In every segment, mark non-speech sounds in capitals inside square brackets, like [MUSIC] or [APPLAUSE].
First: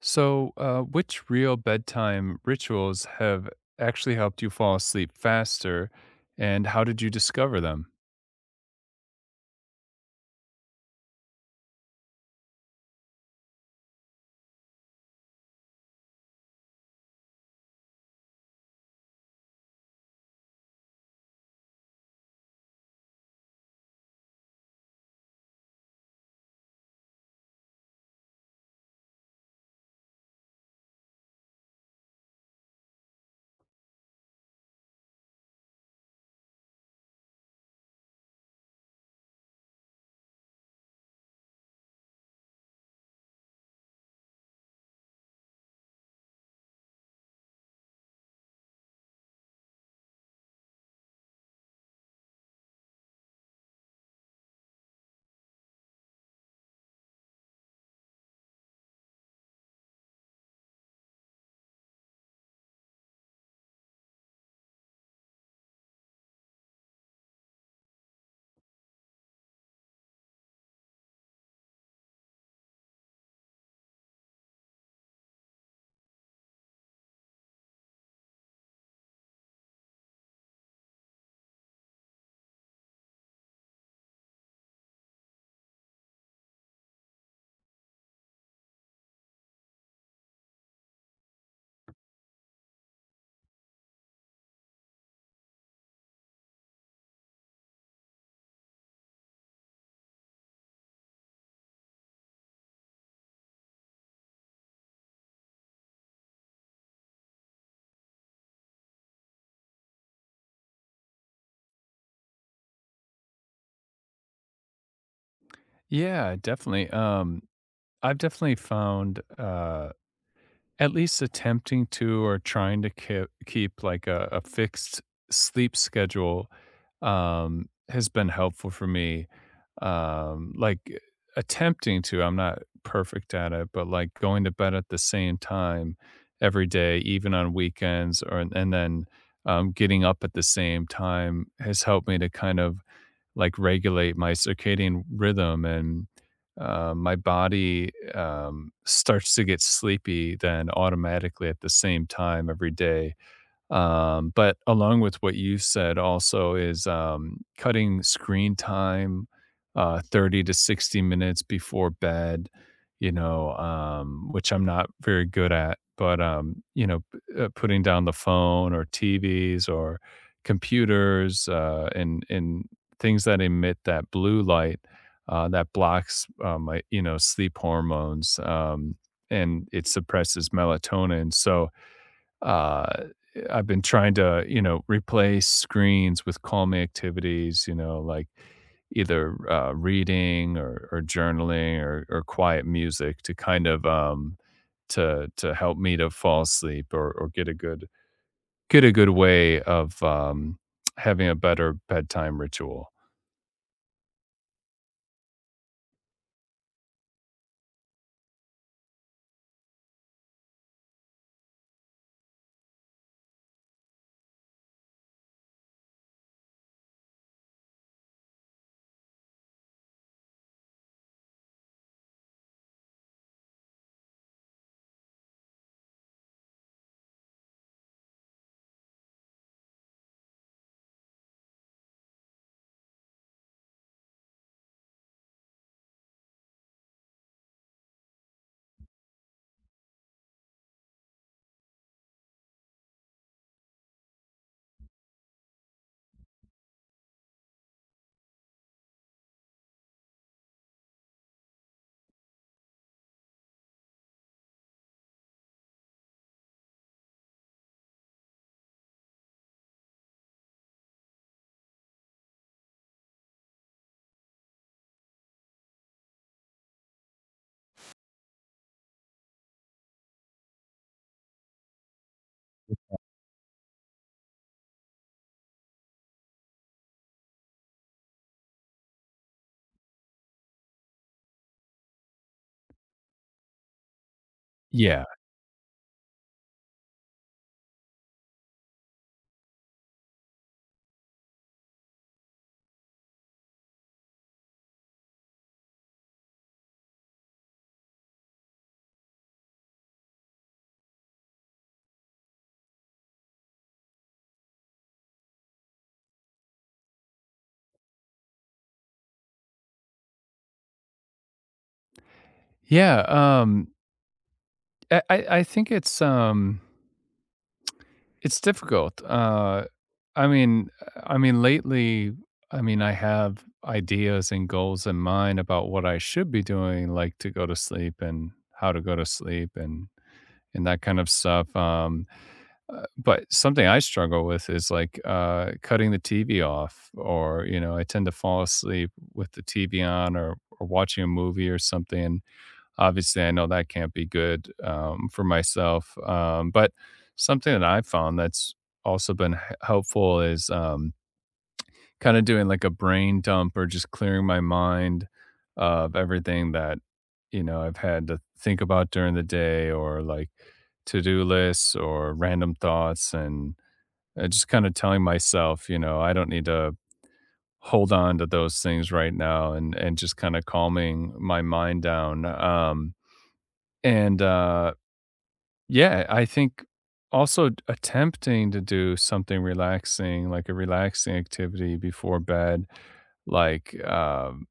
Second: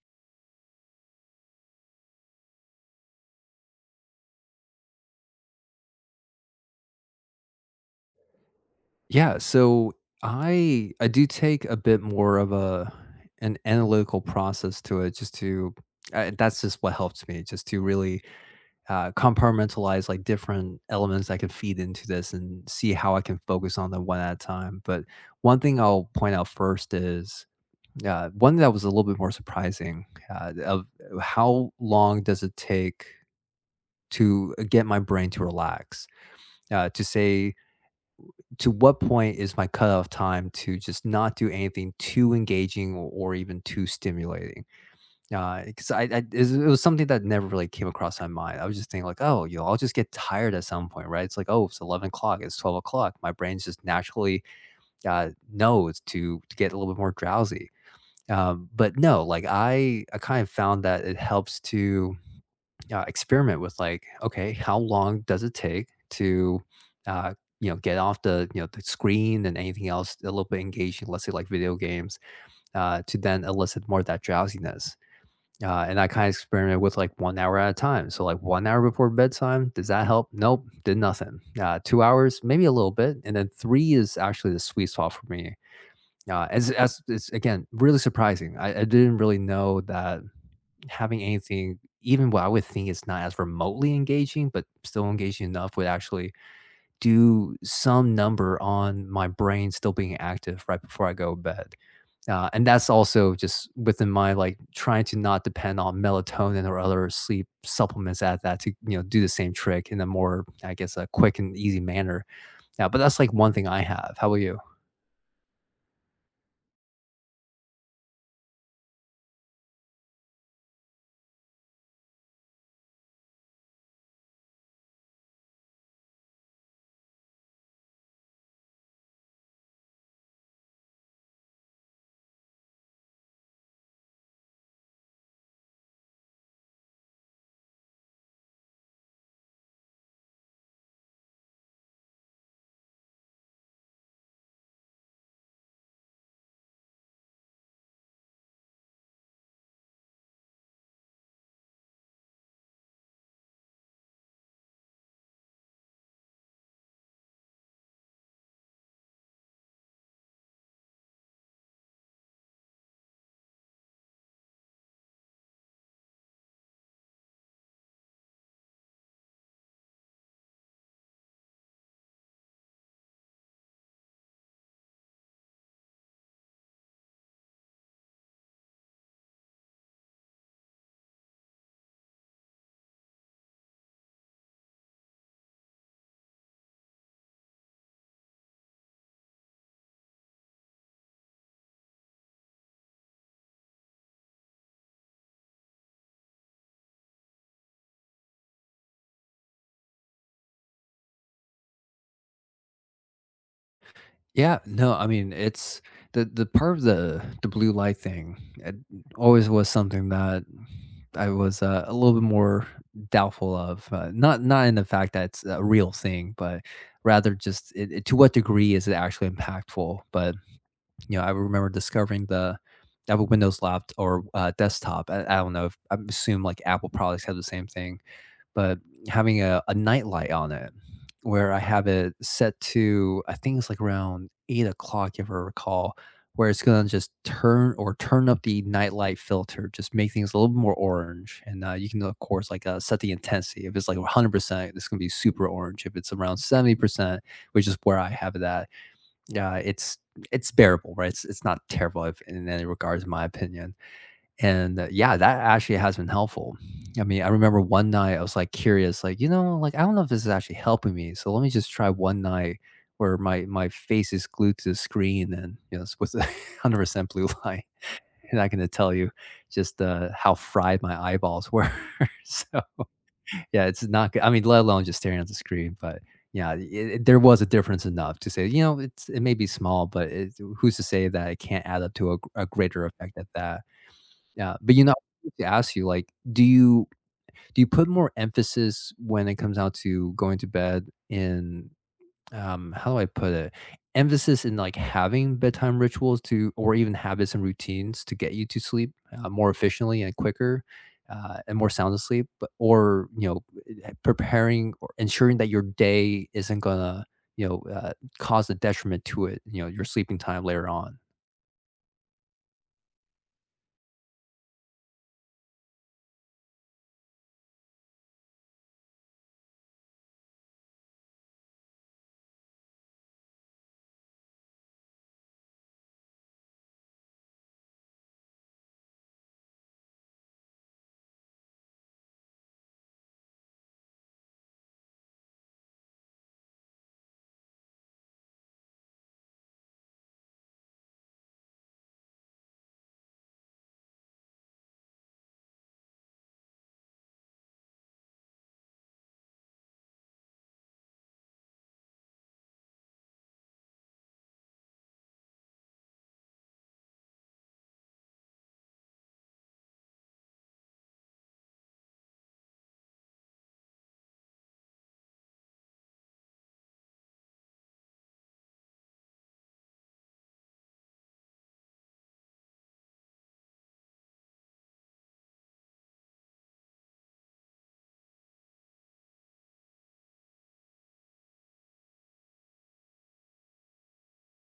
So, which real bedtime rituals have actually helped you fall asleep faster, and how did you discover them? Yeah, so I do take a bit more of a an analytical process to it just to that's just what helps me just to really compartmentalize like different elements I can feed into this and see how I can focus on them one at a time. But one thing I'll point out first is one that was a little bit more surprising of how long does it take to get my brain to relax to say to what point is my cutoff time to just not do anything too engaging or even too stimulating? Because I it was something that never really came across my mind. I was just thinking like, oh, I'll just get tired at some point, right? It's like, oh, it's 11 o'clock, it's 12 o'clock. My brain's just naturally knows to get a little bit more drowsy. But no, like I kind of found that it helps to experiment with like, okay, how long does it take to, uh, get off the you know the screen and anything else a little bit engaging, let's say like video games, to then elicit more of that drowsiness. And I kind of experimented with like 1 hour at a time. So like 1 hour before bedtime, does that help? Nope, did nothing. 2 hours, maybe a little bit, and then three is actually the sweet spot for me. As it's again really surprising. I didn't really know that having anything, even what I would think is not as remotely engaging, but still engaging enough, would actually do some number on my brain still being active right before I go to bed. And that's also just within my like trying to not depend on melatonin or other sleep supplements at that to do the same trick in a more I guess a quick and easy manner. Yeah, but that's like one thing I have. How about you? Yeah, definitely. I've definitely found. At least attempting to or trying to keep like a fixed sleep schedule has been helpful for me. Um, like eh, Attempting to, I'm not perfect at it, but like going to bed at the same time every day, even on weekends, or and then getting up at the same time has helped me to kind of like regulate my circadian rhythm and my body starts to get sleepy then automatically at the same time every day but along with what you said also is, cutting screen time, 30 to 60 minutes before bed, which I'm not very good at, but, you know, p putting down the phone or TVs or computers, and things that emit that blue light, that blocks, my sleep hormones, and it suppresses melatonin, so uh, I've been trying to, replace screens with calming activities, you know, like either reading or journaling or quiet music to kind of to help me to fall asleep or get a good way of having a better bedtime ritual. Yeah, no, I mean, it's the part of the blue light thing, it always was something that I was, a little bit more doubtful of, not in the fact that it's a real thing, but rather just it to what degree is it actually impactful. But, I remember discovering the Apple Windows laptop or, desktop. I don't know if I assume, like, Apple products have the same thing, but having a nightlight on it where I have it set to, I think it's like around 8 o'clock, if I recall, where it's gonna just turn or turn up the nightlight filter, just make things a little bit more orange. And you can, of course, like set the intensity. If it's like 100%, it's gonna be super orange. If it's around 70%, which is where I have it at, yeah, it's bearable, right? It's not terrible if, in any regards, in my opinion. And, yeah, that actually has been helpful. I mean, I remember one night I was, like, curious, like, like, I don't know if this is actually helping me, so let me just try one night where my face is glued to the screen and, it's with 100% [LAUGHS] blue light, [LAUGHS] and I can tell you just, how fried my eyeballs were. [LAUGHS] So, yeah, it's not good, I mean, let alone just staring at the screen. But, yeah, it there was a difference enough to say, it may be small, but it, who's to say that it can't add up to a gr a greater effect at that. Yeah, but, I Yeah, wanted to ask you, like, do you put more emphasis when it comes down to going to bed in, how do I put it? Emphasis in, like, having bedtime rituals to or even habits and routines to get you to sleep, more efficiently and quicker, and more sound asleep, but or, preparing or ensuring that your day isn't gonna, you know, uh, cause a detriment to it, your sleeping time later on? yeah. I think it's it's difficult. I mean, Lately, I have ideas and goals in mind about what I should be doing, like to go to sleep and how to go to sleep and that kind of stuff. But something I struggle with is cutting the TV off, or you know, I tend to fall asleep with the TV on, or watching a movie or something. Obviously, I know that can't be good, for myself, but something that I've found that's also been h helpful is, kinda doing, like, a brain dump or just clearing my mind of everything that, you know, I've had to think about during the day or, like, to-do lists or random thoughts and, just kinda telling myself, you know, I don't need to hold on to those things right now and just kinda calming my mind down, and, uh Yeah, I think also attempting to do something relaxing, like a relaxing activity before bed, like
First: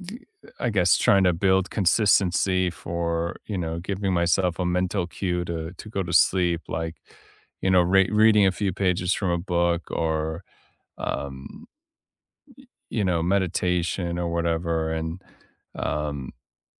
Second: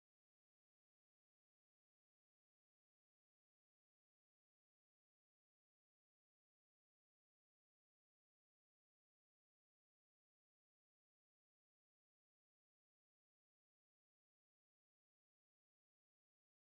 d- I guess trying to build consistency for you know giving myself a mental cue to go to sleep, like you know reading a few pages from a book or um, you know meditation or whatever, and um,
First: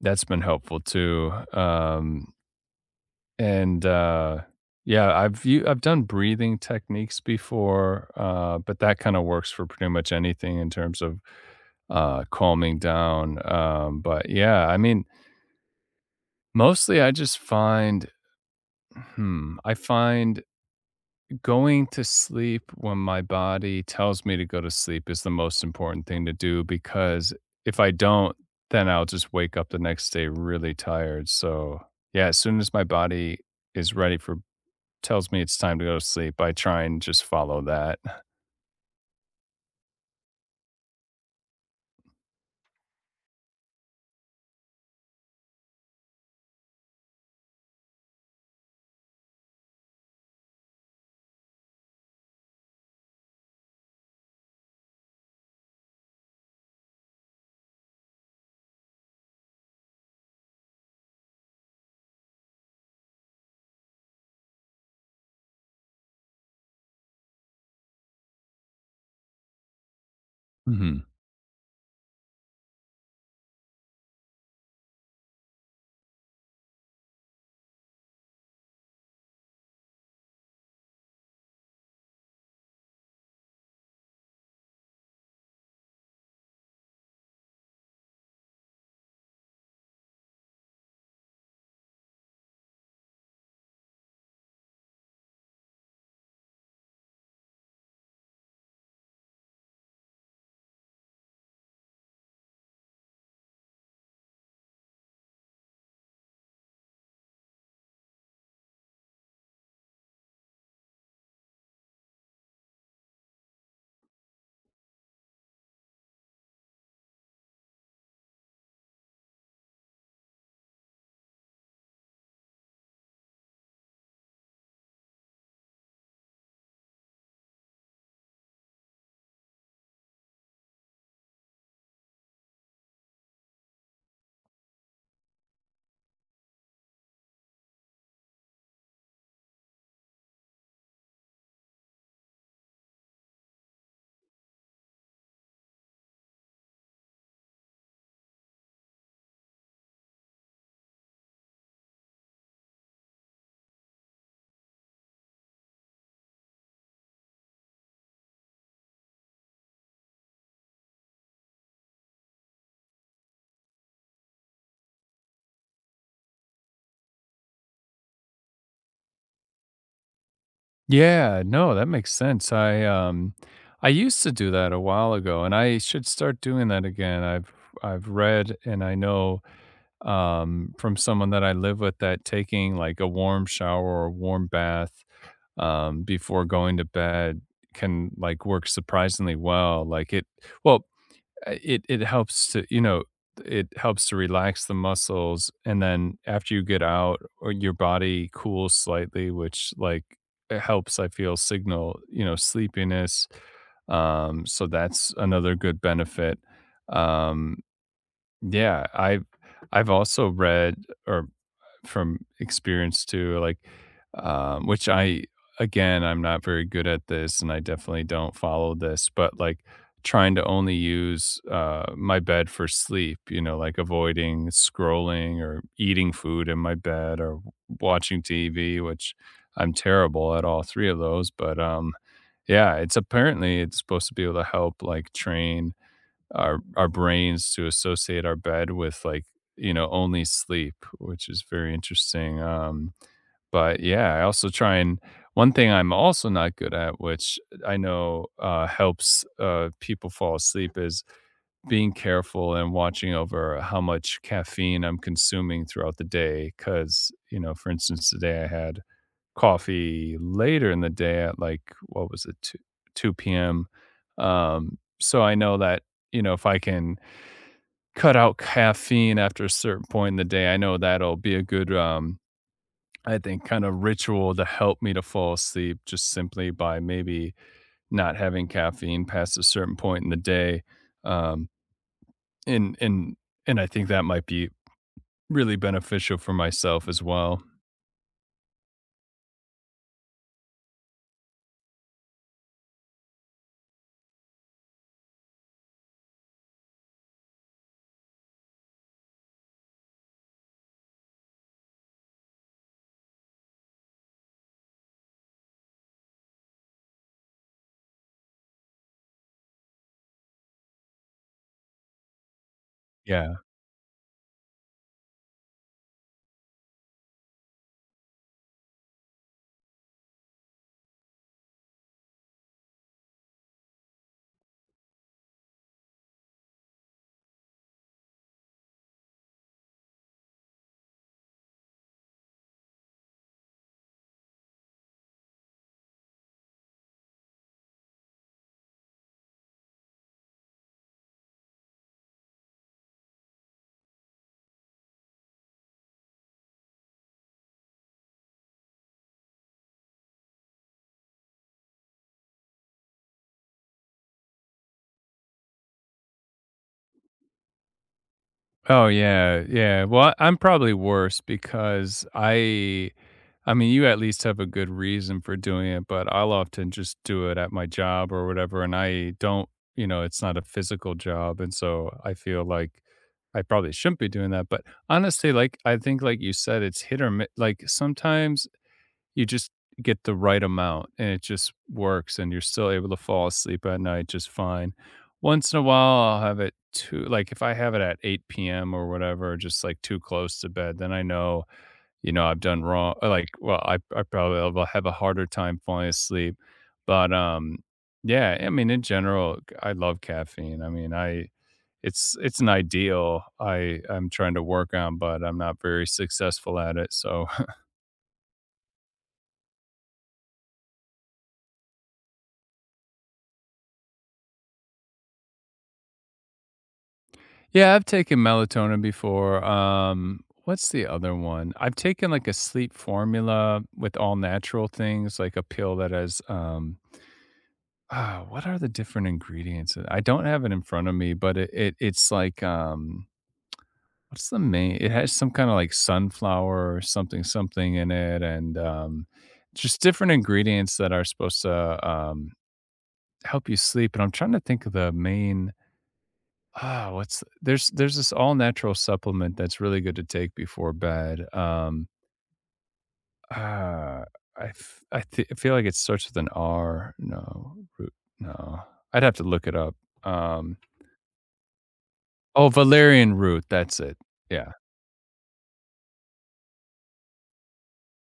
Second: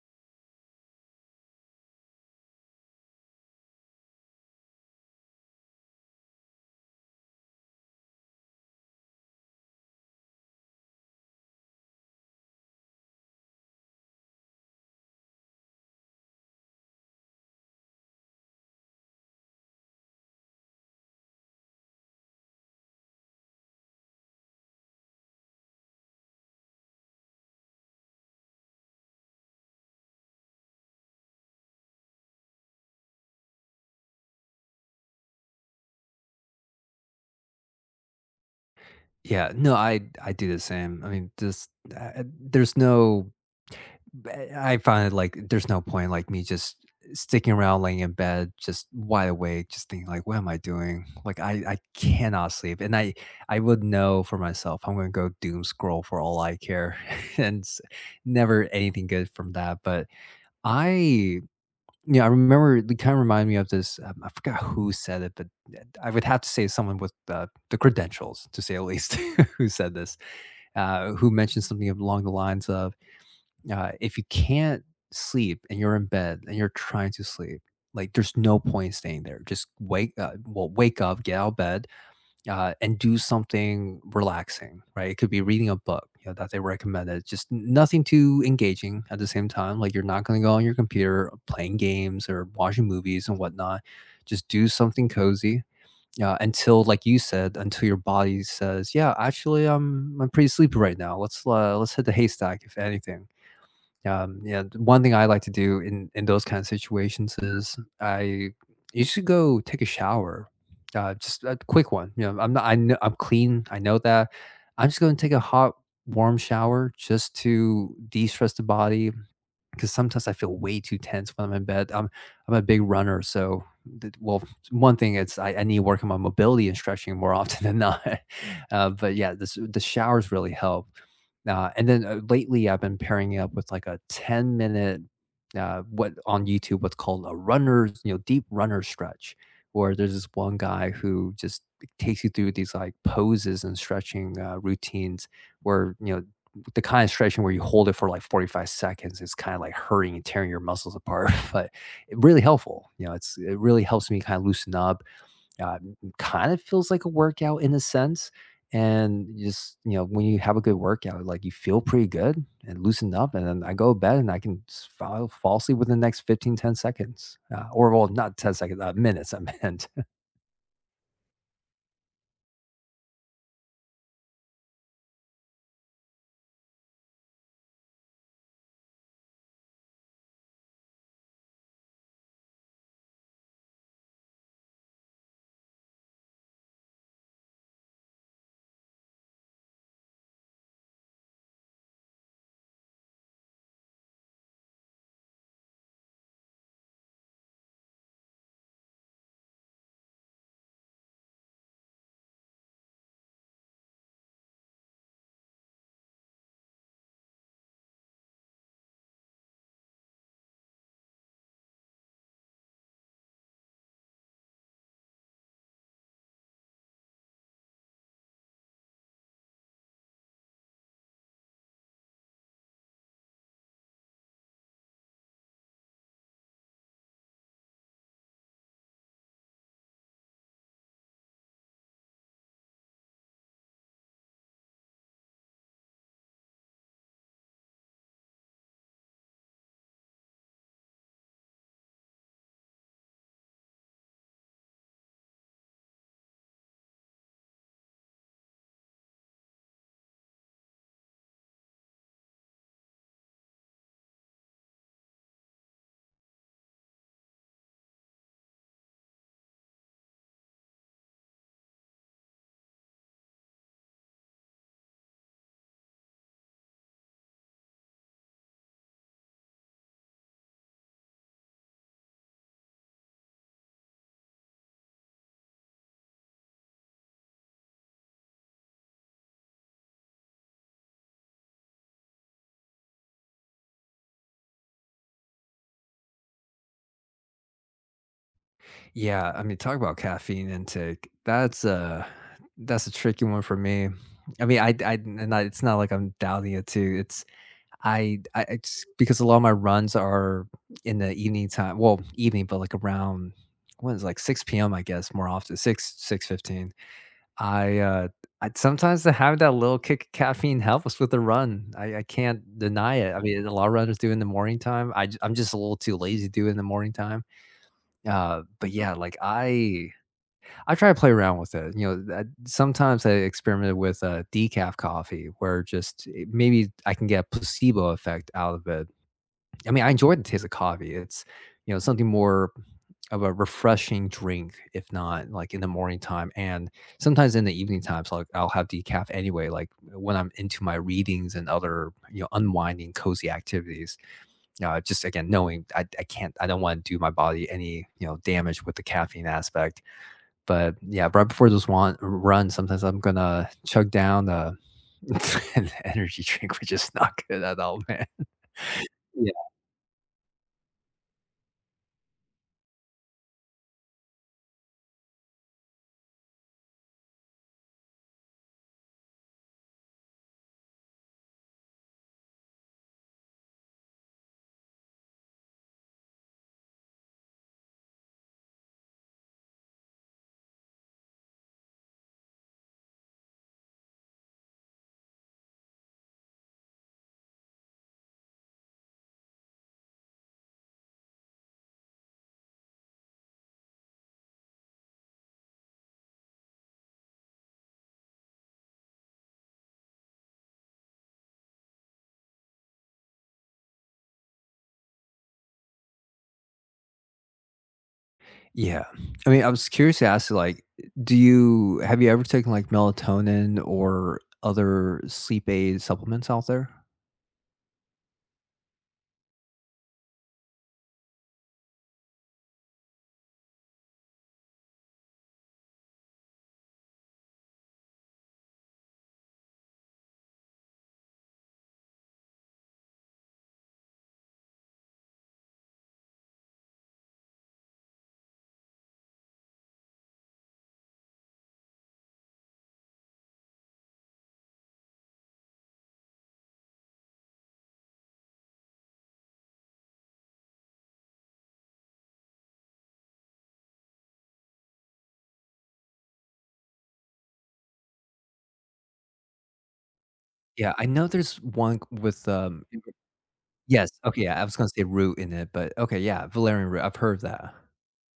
that's been helpful too. And, uh, yeah, I've I've done breathing techniques before, but that kinda works for pretty much anything in terms of, calming down, but yeah, I mean, mostly I just I find going to sleep when my body tells me to go to sleep is the most important thing to do because if I don't, then I'll just wake up the next day really tired, so, yeah, as soon as my body is ready for tells me it's time to go to sleep, I try and just follow that. Yeah, no, I do the same. I mean, just there's no I find it like there's no point like me just sticking around laying in bed just wide awake just thinking like what am I doing? Like I cannot sleep, and I would know for myself I'm going to go doom scroll for all I care [LAUGHS] and never anything good from that. But I yeah, I remember it kind of reminded me of this. I forgot who said it, but I would have to say someone with the credentials, to say at least, [LAUGHS] who said this, Mhm. Who mentioned something along the lines of, if you can't sleep and you're in bed and you're trying to sleep, like, there's no point in staying there. Just wake well, wake up, get out of bed, and do something relaxing. Right, it could be reading a book, that they recommended, just nothing too engaging at the same time, like you're not going to go on your computer playing games or watching movies and whatnot. Just do something cozy, yeah, until like you said, until your body says, "Yeah, actually, I'm pretty sleepy right now. Let's let's hit the haystack, if anything." Yeah, one thing I like to do in those kind of situations is I usually go take a shower, just a quick one. You know, I'm not I know I'm clean. I know that. I'm just going to take a hot, warm shower just to de-stress the body, 'cause sometimes I feel way too tense when I'm in bed. I'm a big runner, so th well, one thing, it's I need to work on my mobility and stretching more [LAUGHS] often than not. [LAUGHS] But yeah, this the showers really help. And then, lately, I've been pairing it up with, like, a 10-minute, what on YouTube, what's called a runner's, deep runner stretch, where there's this one guy who just, like, takes you through these, like, poses and stretching, routines where, the kind of stretching where you hold it for like 45 seconds is kind of like hurting and tearing your muscles apart, [LAUGHS] but it really helpful. You know, it really helps me kind of loosen up. Uh, kind of feels like a workout in a sense. And just, when you have a good workout, like you feel pretty good and loosen up. And then I go to bed and I can fall asleep within the next 15 10 seconds. Or, well, not 10 seconds, minutes, [LAUGHS] I meant. Yeah, no, that makes sense. I used to do that a while ago and I should start doing that again. I've read and I know from someone that I live with that taking like a warm shower or a warm bath before going to bed can like work surprisingly well. Well, It it helps to, you know, it helps to relax the muscles and then after you get out or your body cools slightly, which like it helps I feel signal, you know, sleepiness. So that's another good benefit. Um yeah, I have I've also read or from experience too, like, which I again, I'm not very good at this, and I definitely don't follow this, but like trying to only use my bed for sleep, you know, like avoiding scrolling or eating food in my bed or watching TV, which I'm terrible at all three of those, but yeah, it's apparently it's supposed to be able to help like train our brains to associate our bed with like you know only sleep, which is very interesting. But Yeah, I also try and one thing I'm also not good at, which I know helps people fall asleep, is being careful and watching over how much caffeine I'm consuming throughout the day, cuz you know for instance today I had coffee later in the day at like what was it 2 p.m. So I know that you know if I can cut out caffeine after a certain point in the day. I know that'll be a good, I think, kind of ritual to help me to fall asleep just simply by maybe not having caffeine past a certain point in the day. Um, and and and I think that might be really beneficial for myself as well. Yeah, I mean, talk about caffeine intake. That's a tricky one for me. I mean, it's not like I'm doubting it too. It's I it's because a lot of my runs are in the evening time. Well, evening, but like around when it's like 6 p.m. I guess, more often 6 6:15. I uh I sometimes, to have that little kick of caffeine helps with the run. I can't deny it. I Yeah. mean, a lot of runners do in the morning time. I'm just a little too lazy to do it in the morning time, but yeah, like I try to play around with it. You know, that sometimes I experimented with decaf coffee, where just, maybe I can get a placebo effect out of it. I mean, I enjoy the taste of coffee. It's, something more of a refreshing drink, if not like in the morning time, and sometimes in the evening times. Like I'll have decaf anyway, like when I'm into my readings and other, unwinding, cozy activities. Just again, knowing I can't, I don't want to do my body any, damage with the caffeine aspect. But yeah, right before this one run, sometimes I'm gonna chug down a [LAUGHS] an energy drink, which is not good at all, [LAUGHS] man. Oh Yeah. yeah, yeah. Well, I'm probably worse because I mean, you at least have a good reason for doing it, but I'll often just do it at my job or whatever and I don't, you know, it's not a physical job and so I feel like I probably shouldn't be doing that, but like I think like you said, it's hit or miss. Like sometimes you just get the right amount and it just works and you're still able to fall asleep at night just fine. Once in a while, I'll have it too, like, if I have it at 8 p.m. or whatever, just, like, too close to bed, then I know, you know, I've done wrong or, like, well, I probably will have a harder time falling asleep, but yeah, I mean, in general, I love caffeine. I mean, I It's an ideal I'm trying to work on, but I'm not very successful at it, so Yeah. I mean, I was curious to ask, like, do you have you ever taken like melatonin or other sleep aid supplements out there? Yeah, I've taken melatonin before. What's the other one? I've taken like a sleep formula with all natural things, like a pill that has ah, what are the different ingredients? I don't have it in front of me, but it it's like what's the main, it has some kind of like sunflower or something something in it and just different ingredients that are supposed to help you sleep. And I'm trying to think of the main Ah, what's there's this all natural supplement that's really good to take before bed. Ah, I f- I th- I feel like it starts with an R. No, root. No, I'd have to look it up. Um, Yeah, I know there's one with, oh, valerian root. That's yes, it. okay, yeah, I Yeah, was gonna say root in it, but okay, yeah, valerian root. I've heard of that.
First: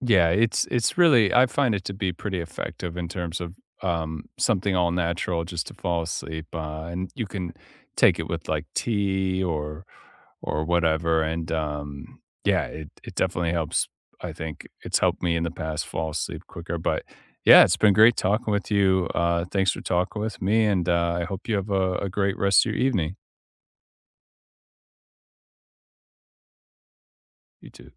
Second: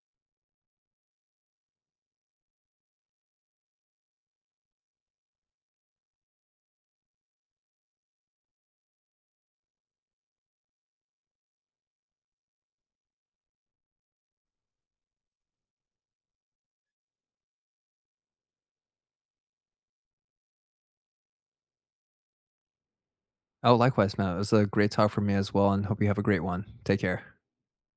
yeah. It's really I find it to be pretty effective in terms of something all natural just to fall asleep. And you can take it with like tea or whatever. And yeah, it definitely helps. I think it's helped me in the past fall asleep quicker. But yeah, it's been great talking with you. Thanks for talking with me. And I hope you have a great rest of your evening. Oh, likewise, man. It was a great talk for me as well, and hope you have a great one. Take care. You too.